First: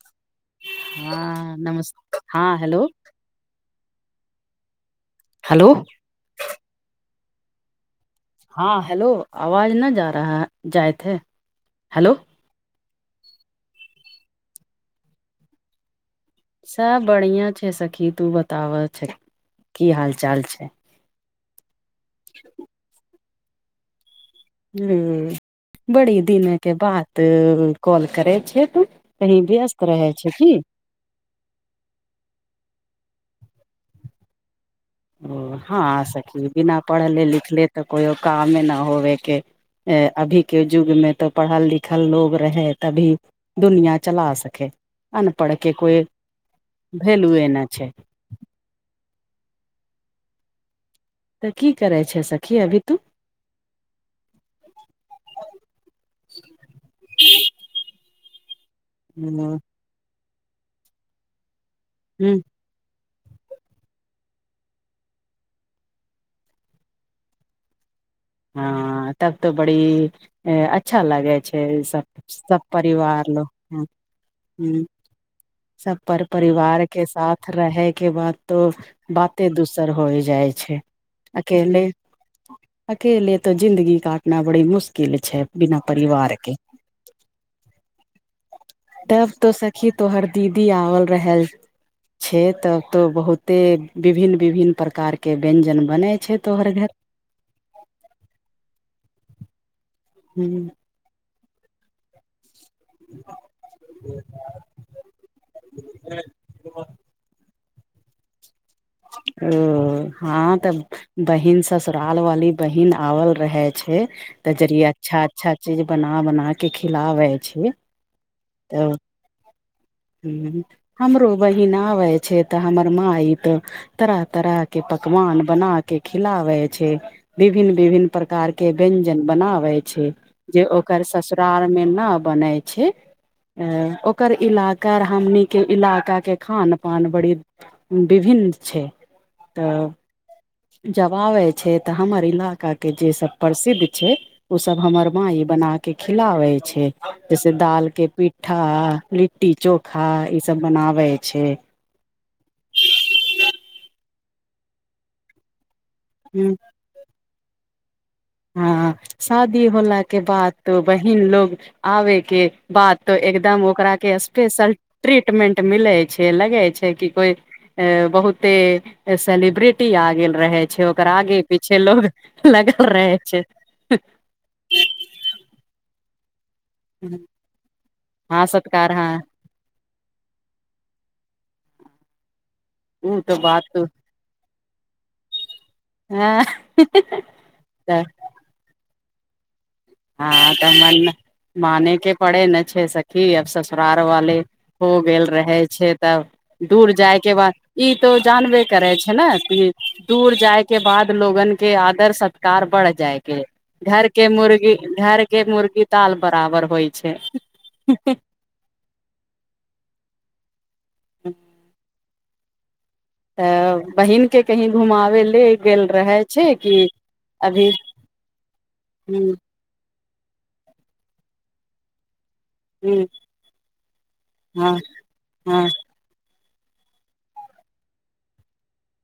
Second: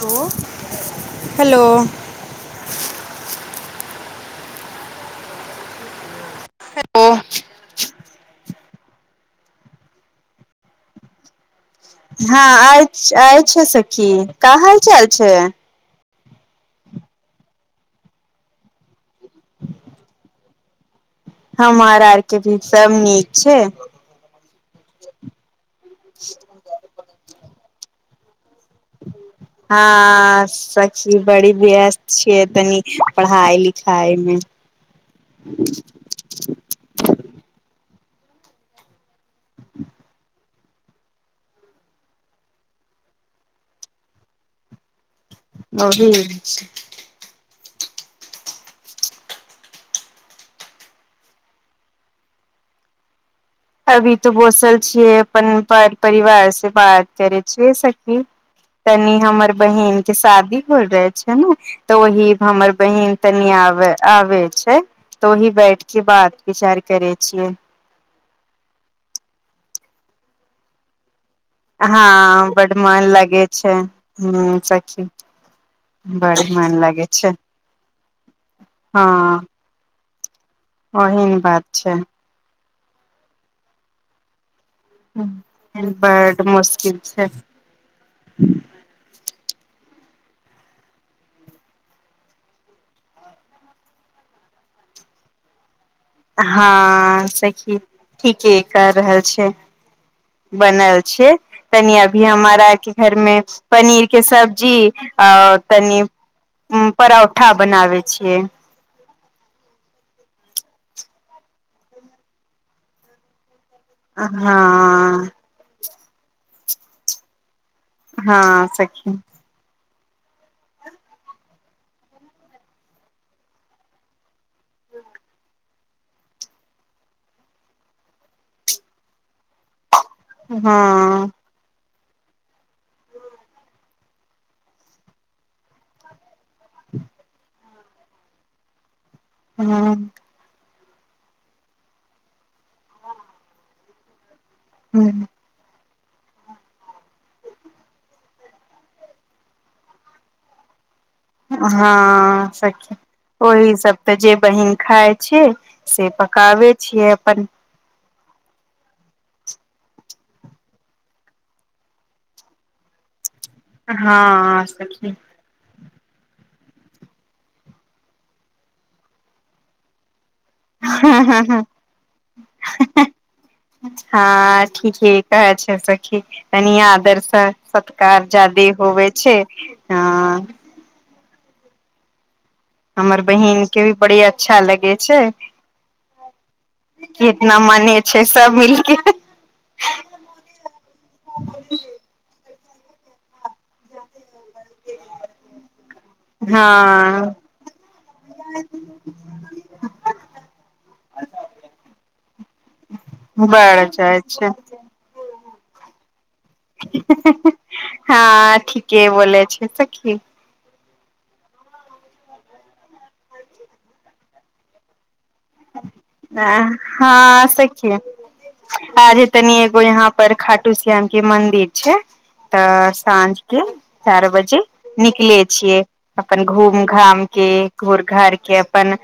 हलोऽ हँ नमश हँ हेलो हेलो हलो चुप चुप हँ हेलो आवाज नहीं जा रहा है जाइतहे हेलो हँ आय आय छै सखी का हाल चाल छै सब बढ़िऑ छै सखी तू बतावह छ की हाल चाल छै हमार आर के भी सब नीक छै बड़ी दिनक बात कॉल करे छ तू कहीं व्यस्त रहे छै हँ की सखी बड़ी व्यस्त छियै तनी पढ़ाई लिखाई मे ओ हँ सखी बिना पढ़ले लिखले तऽ कोइओ कामे नहि होबे के अभी के युग में तऽ पढ़ल लिखल लोग रहे तभी दुनिया चला सके अनपढ़ के कोइ ओही वैलू ए नहि छै तऽ की करै छै सखी अभी तू अभी तो बैसल छियै अपन पर परिवार से बात करै छियै सखी तनी हमर ह बहिन के शादी होल रहे छै ने तऽ ओहि म हमर बहिन तनि आबे आबे छै तऽ ओहि बैठ के बात विचार करे छियै हँऽ तब तऽ बढिये छै ए अच्छा लागै छै सब हँ सब बड मन परिवार लगे ल छै हुं ह हुं सखी सब पर बड मन परिवार लगे के छै साथ रहै के बाद तो बाते दुस् सर होइ जाइ छै ओह ने बात अकेले छै अकेले तो जिन्दगी काटना बड़ी मुशक ह बड मुश्किल छै तब तो सखी तोहर दीदी आओल रहल छैे तब तो बहुते विभिन्न विभिन्न प्रकार के व्यंजन बने छै तोहर घर हँ सखी ठीके कर रहल छी ह बनल छै तनी अभी हमरा घरमे पनीर के सब्जी आऔर तनी परौठा बनाव छियै ओ हँ तऽ बहिन ससुराल वाली बहिन आवल रहै छै तऽ जर अच्छा हँ अच्छा चीज बना बना के खिलाबै छै हँ सखी ह हमरो बहिन आबै छै तऽ हमर माइ त तरह तरह के पकवान बना के खिलाबे छै विभिन्न विभिन्न प्रकार के व्यंजन बनाबै छै जे ओकर ससुराल हँ ससुरालमे न बनै छै अ ओकर इलाका हमन के इलाका के खान पान बड़ी विभिन्न छै तऽ ह जब आबै छै तऽ हमर इलाज का के जे सब प्रसिद्ध छै सब हमर ह माँ ई बनााक के खिलाबे छै जैसे दाल के पिठा लिट्टी चोखा ई सब बनावे छै छय हँ ओहि सब तऽ जे बहिन खााय छै से ह पकाबै छियै अपन हँ शादी होला के बाद तो बहिन लोग आबे के बाद तो एक एकदम ओकरा के हँ स्पेशल सखी ट्रीटमेंट मिलै छै लगे छै कि कोई अ बहुते सेलेब्रिटी आ गेल रहे पीछे होकर आगे हँ पीछे लोग लगल रहेै हँ ठीक कहै छै सखि [unintelligible] सँ सत्कार हँ जादे सत्कार होवे हँ छै ह ओ हमर तऽ बात बहिन के भी बड़ी अच्छा लगे छै हँ कितना तऽ मने छै सब मिलके हँ तऽ मन माने के पड़े ने छै सखी आब ससुरार वाले हो गेल रहै छै तब दूर जायके हँ बाद ई तो जानबे करे छै ने दूर जाय के बाद लोगन के आदर सत कार बढ़ जाएके बढ़ घर जाइ के छै मुर्गी घर के मुर्गी ताल बराबर होइ छै [unintelligible] हँ ठीके बोल छै सखी [inaudible] तऽ बहिन के कही घुमाबे ले गेल रहे छै कि हँ अभी सखिय आजे ह तनी एगो यहाँ पर खाटू श्याम के मन्दिर छै ह तऽ साँझ के चार बजे हँ निकले हँ छियै अपन घूम घाम के घुर घार के अपन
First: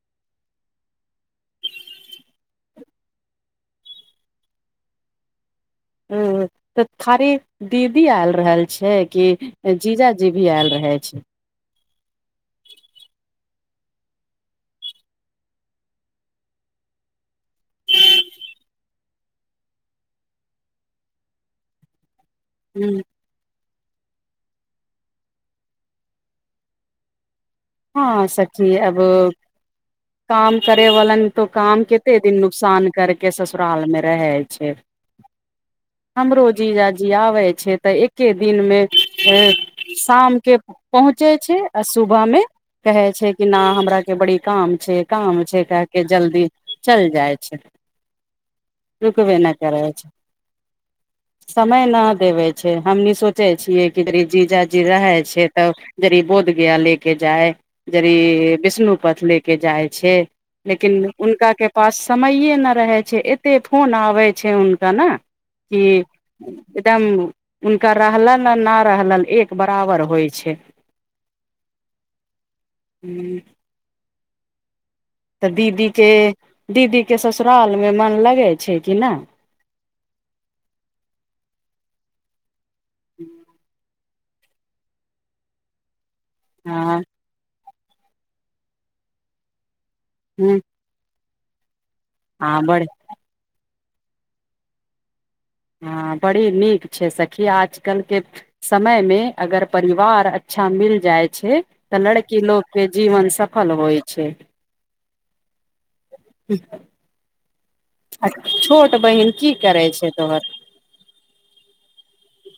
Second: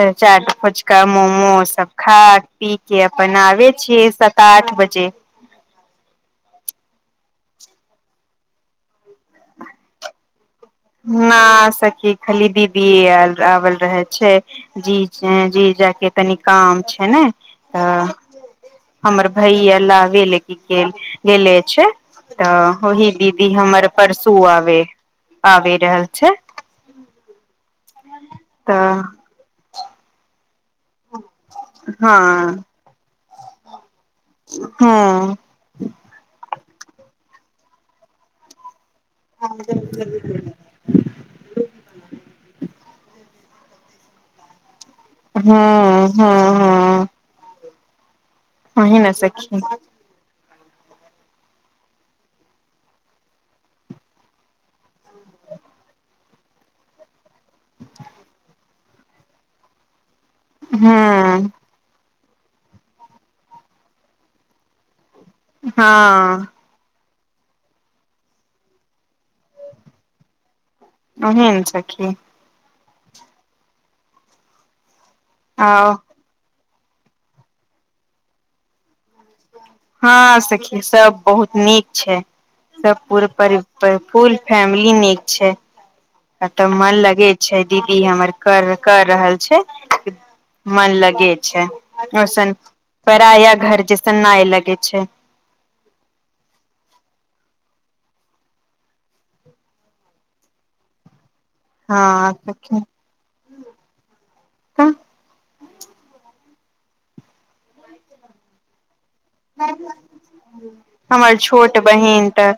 जा रहल अछि कामो उमो सब खा पी के आ बनाबे छियै सात आठ बजे उ त खाली दीदी आयल रहल छै कि जीजाजी भी आयल रह न सखी खली दीदि‌य आबल रहे छै जी जी जायके तनी काम छै ने तऽ हमर भइया लाबैहे ल गेल लेे छै तऽ ओही दीदी हमर परसू आबे आबि रहल छैय हँ सखी अब काम करे वला ने तो काम कते हँ दिन नुकसान कर के ससुराल मे रहय छैय हँ हमरो जीजाजी आबै छैय तऽ एके दिन मे शाम के पहुँचे छैय आ सुबह मे कहे छैय कि न हमरा के बड़ी काम छैय हँ काम छैय कह के हँ जल्दी चइल हँ जाय छैय वही न सखी करै छै समय न देबे छैय हमनी सोचय छियै कि जीजाजी रहे छैय तऽ जड़ी बोधगया ले के जाय जड़ी विष्णुपद ले के जाय छैय लेकिन हँ उनका के पास समैये नय रहे छैय एतेक फोन आबै छैय हुनका ने कि हँ एकदम हुनका रहलन आ न रहलन एक बराबर होय छैय एहन सखी हूं तऽ आ दीदी के दीदी के ससुराल मे मन लगै छैय कि नय हँ सखी सब बहुत नीक छैय सब पूर परि फूल फैमिली नीक छैय एतऽ मन हँ लगे छै दीदी हमर कर कऽ रहल छैय [unintelligible] मन लगे छैय ओसन आ बड़ पराया घर जैसन नय लगे छैय बड़ी नीक छैम सखी आजकल के समय मे अगर परिवार अच्छा मिल जाय छैय तऽ हँ लड़की लोग के तऽ जीवन सफल होय छै [unintelligible] आ छोट बहिन की करै छै तोहर हमर छोट बहिन तऽ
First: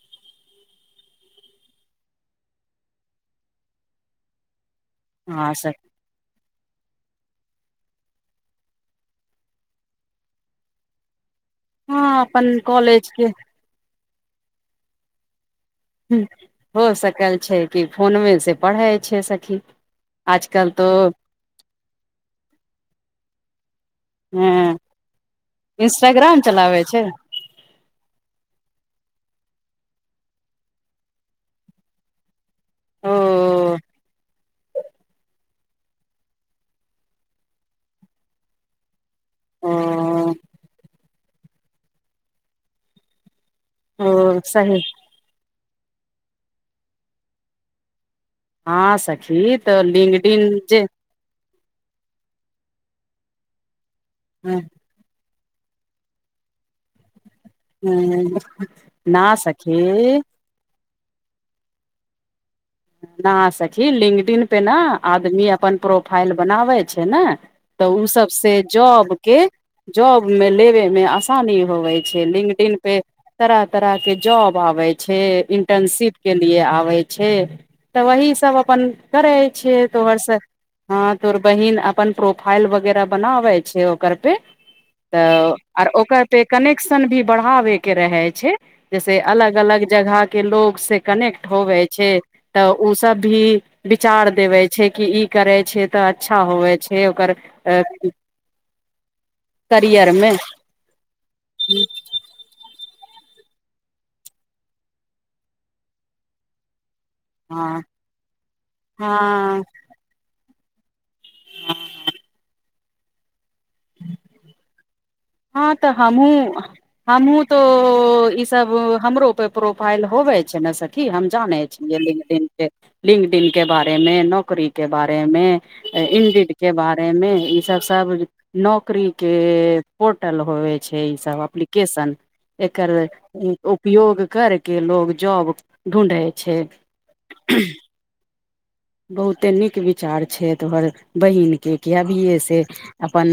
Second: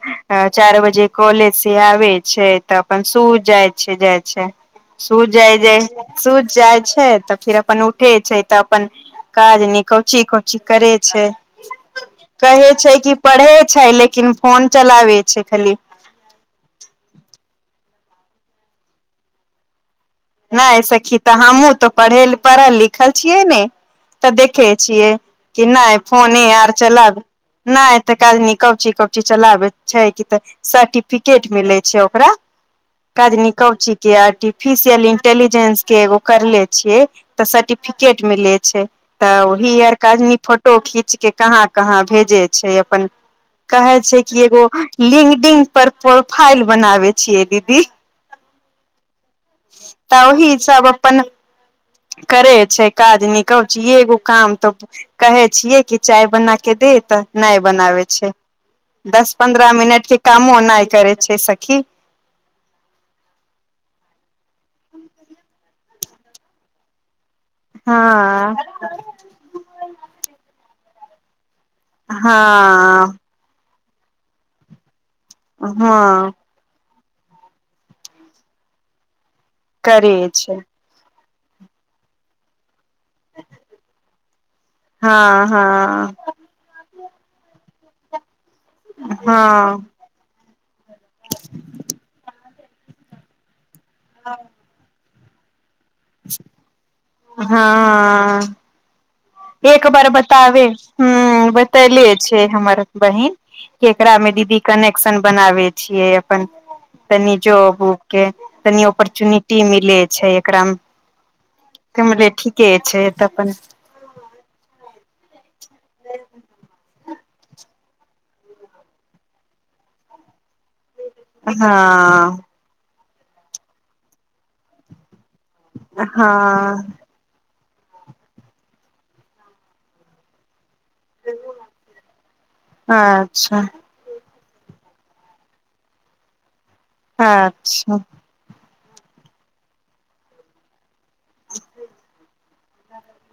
चारि बजे कॉलेज से आबेय छै तऽ अपन सो जाय छै जाय छै सो हँ जाय सर जाय सो जाय छै तऽ फिर अपन उठेय छै तऽ अपन काज नी कौची कौची करे छै हँ अपन कहे छै कॉलेज कि के पढ़े छै लेकिन फोन चलाबे छै खाली हो सकल छै कि फोनमे से पढ़य छै सखी आजकल नहि तो सखी तऽ हमहूँ तऽ पढ़ैल पढ़ल लिखल छियै ने तऽ हँ देखे छियै कि नहि इंस्टाग्राम फोने आर चलाबै छै चलब नहि एतेक आदमी कौची कौची चलाबैत छैय कि तनी सर्टिपिकेट मिलै छै ओकरा ओ काज निकौची के आर्टिफिशियल इ डिजेंस के एगो करले छियै तऽ सर्टिफिकेट मिले छै तऽ ओ ओही आर काजनी फोटो खींच के कहाँ कहाँ भेजै छै अपन काहै ओ छियै कि एगो सही लिंगडिंग पर प्रोफाइल बनाबे छियै दीदी हां सखी तऽ लिंगडिन ओहि जे सब अपन करे छैय काज न कौचीये काम त कहै छियै कि चाय बना के दे त। नै बनाबै छै, ना दस पन्द्रह सखी मिनटके कामो नाय करै छै सखी। ना सखी लिंगडिन पे ना, आदमी अपन प्रोफाइल बनाबै छै न त उ सब से हँ जॉब। के जॉब मे लेबे मे आसानी होवै छैय लिंगडिंग पे हँ तरह तरह के जॉब आबै छै इंटनशिप हँ के लिए आबै छै तऽ वही सब अपन करय छियै दू करे बर्षक छै हँ तोर बहिन अपन प्रोफाइल वगैरह बनाबे छै ओकर पे हँ तऽ आर हँ ओकर पे कनेक्शन भी बढ़ाबे के रहै छै जैसे अलग अलग हँ जगह टिक। के लोग से कनेक्ट होवे छै, त ओ सब भी विचार देवे छै कि ई। करै छै तऽ अच्छा होवे छै ओकर अ। हँ एक बार बतावे हुं बतैले छै हमर बहिन। ऐकरा मे दीदी कनेक्शन बनावे छियै अपन। तनि जॉब हँ उब के तनि हँ ऑपर्चुनिटी मिलै छै एकराम। एमरे ठीके छै त अपन ‌। हँ तऽ हमहुॅं, हमहुँ तो ई सब हमरो पे प्रोफाइल होवे। छै ने सखी हम जानै छी दिन हँ दिन। लिंगडिन के बारे में, नौकरी के बारे में। ए इंडिड के हँ बारे में ईसब सब नौकरी के। पोर्टल होेबेय छै ई सब एप्लीकेशन एकर स ऊॅं अच्छा उप। उपयोग करके लोग जाॅब ढुॅंढै छै। आच्छा बहुते नीक विचार छै तोहर बहिन के कियाकी से अपन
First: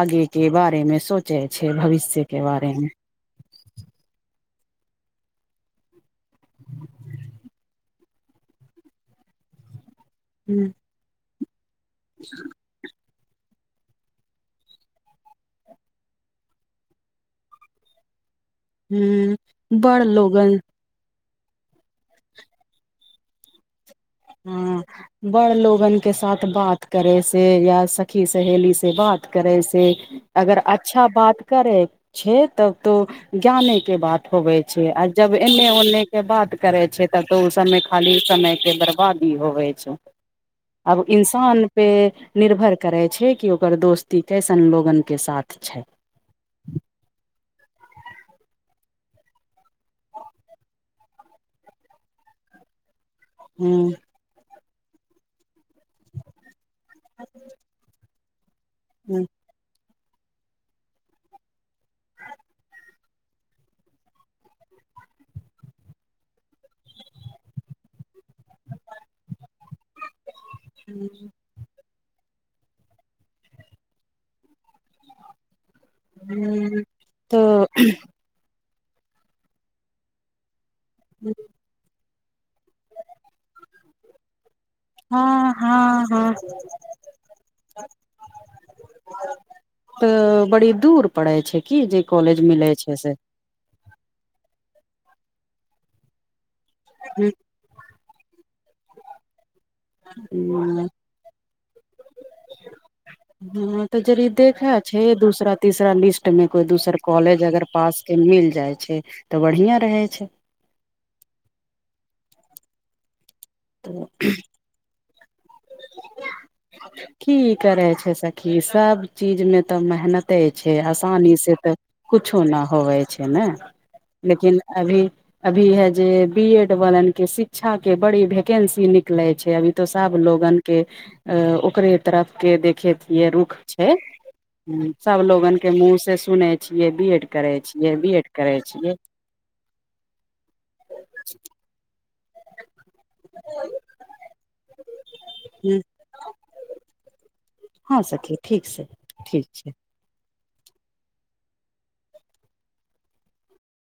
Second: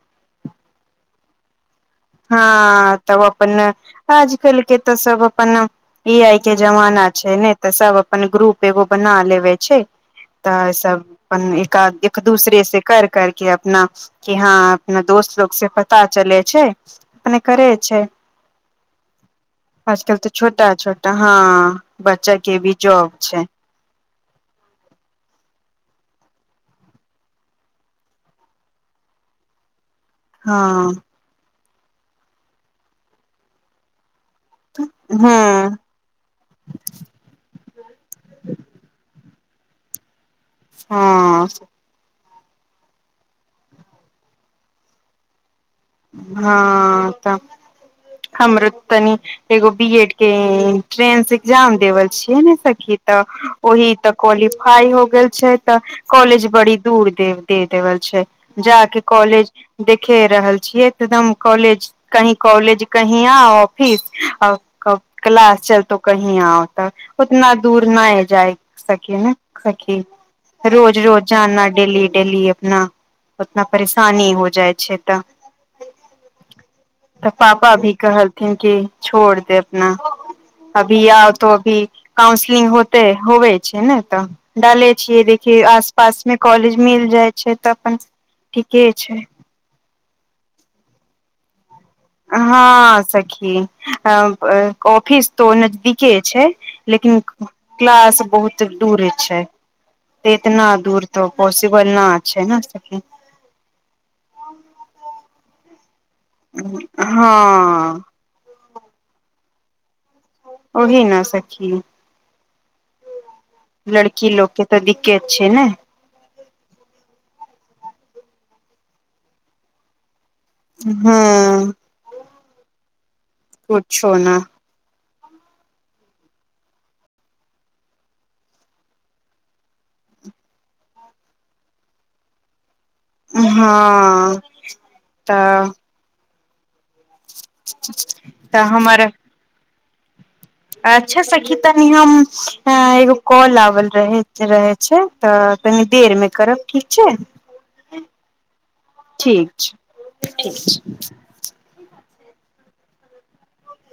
आगे के बारे में सोचे छै भविष्य के बारे में। हँ तब अपने आजकल के तऽ सब अपन त। ऐ आय के जवाना छै ने तऽ सब अपन ग्रुप एगो बना लेबे छै। मे दाय सब अपन एका एक दूसरे से। कर कर के अपना कि हँ, अपना दोस्त लोग से पता चले छैया। अपने करे छैय, हूँ बड़ आजकल तऽ लोगन छोटा छ। हाॅ बच्चा के भी जॉब छैय। हाॅं। बड़ लोगन के साथ बात करे से, या सखी सहेली से बात करे से। अगर हँ अच्छा बात करे छैय तब तो ज्ञाने के बात। होवे छै आ जब एने हँ ओने के बात करे छैय तब तऽ ओ समय खाली समय के बरबा। आदि होवै छैय, आब हँ इन्सान। पे निर्भर करै छैय कि ओकर दोस्ती कैसन लोगन के साथ छै। हाॅं त हमरो तनी। एगो बी एड के इंट्रेंस एग्जाम देवेल छियै ने सखी त ओहि हूँ त। क्वलीफाई हो गेल छैय त, कॉलेज बड़ी दूर दे देवल छैय। जा के हूँ कॉलेज देखे रहल छियै एकदम कॉलेज। कही कॉलेज कही आ ऑफिस अब। कब क्लास चलतो कही आकर त उतना दूर नैय जाय। सखी नेक सखी। रोज रोज जाना डेली डेली अपना, उतना परेशानी हो जाय छैय त। तऽ पापा भी कहलथिन कि छोड़ दे अपना। अभी आउ तो भी काउंसलिंग होते होवे छैय ने तऽ डाले। छिय हँ देखिय हँ आसपास हँ मे कॉलेज मिल जाय छैय तऽ अपन ठीके छैय। त बड़ी दुर पड़े छै कि जै। हँ सखी अब अ ऑफिस तो नजदिके छैय। लेकिन क क्लास बहुत दूरे छैय। ऐतना ह दुर त पॉसिबल ना छैय ना सखी। ह तऽ जरी देखा छैय दूसरा, तीसरा लिस्ट। मे कोई दोसर कॉलेज अगर पास हँ के मिल जाय छैय तऽ बढ़िया रहे छैय। ओहि न सखी। लड़की लोकके त दिक्केत छैय ने। कि करै छैय सखी सब चीज में त मेहनत। ते छैयआसानी से हँ तऽ कुछे नैय होवै छैय ना। पूछो न लेकिन अभी अभी हे जैय बी एड वालन के शिक्षा के बड़ी भैकेंसी निकले छैय। अभी तो सब। लोगन के अ ओकरे तरफ के देखे। ये रूख छैय, हँ हूं। सब लोगन तऽ के मुह से सुने छियै बिएड। करै छियै, बी एड करै तऽ छियै। हमर अच्छा सखी तानी हम एं एगो कॉल आबल रहे। रहै छैय तऽ हूँ तनी देरमे करब ठीक छैय। हा सखी ठीक से, ठीक ठीक छै छैय, ठीक छैय।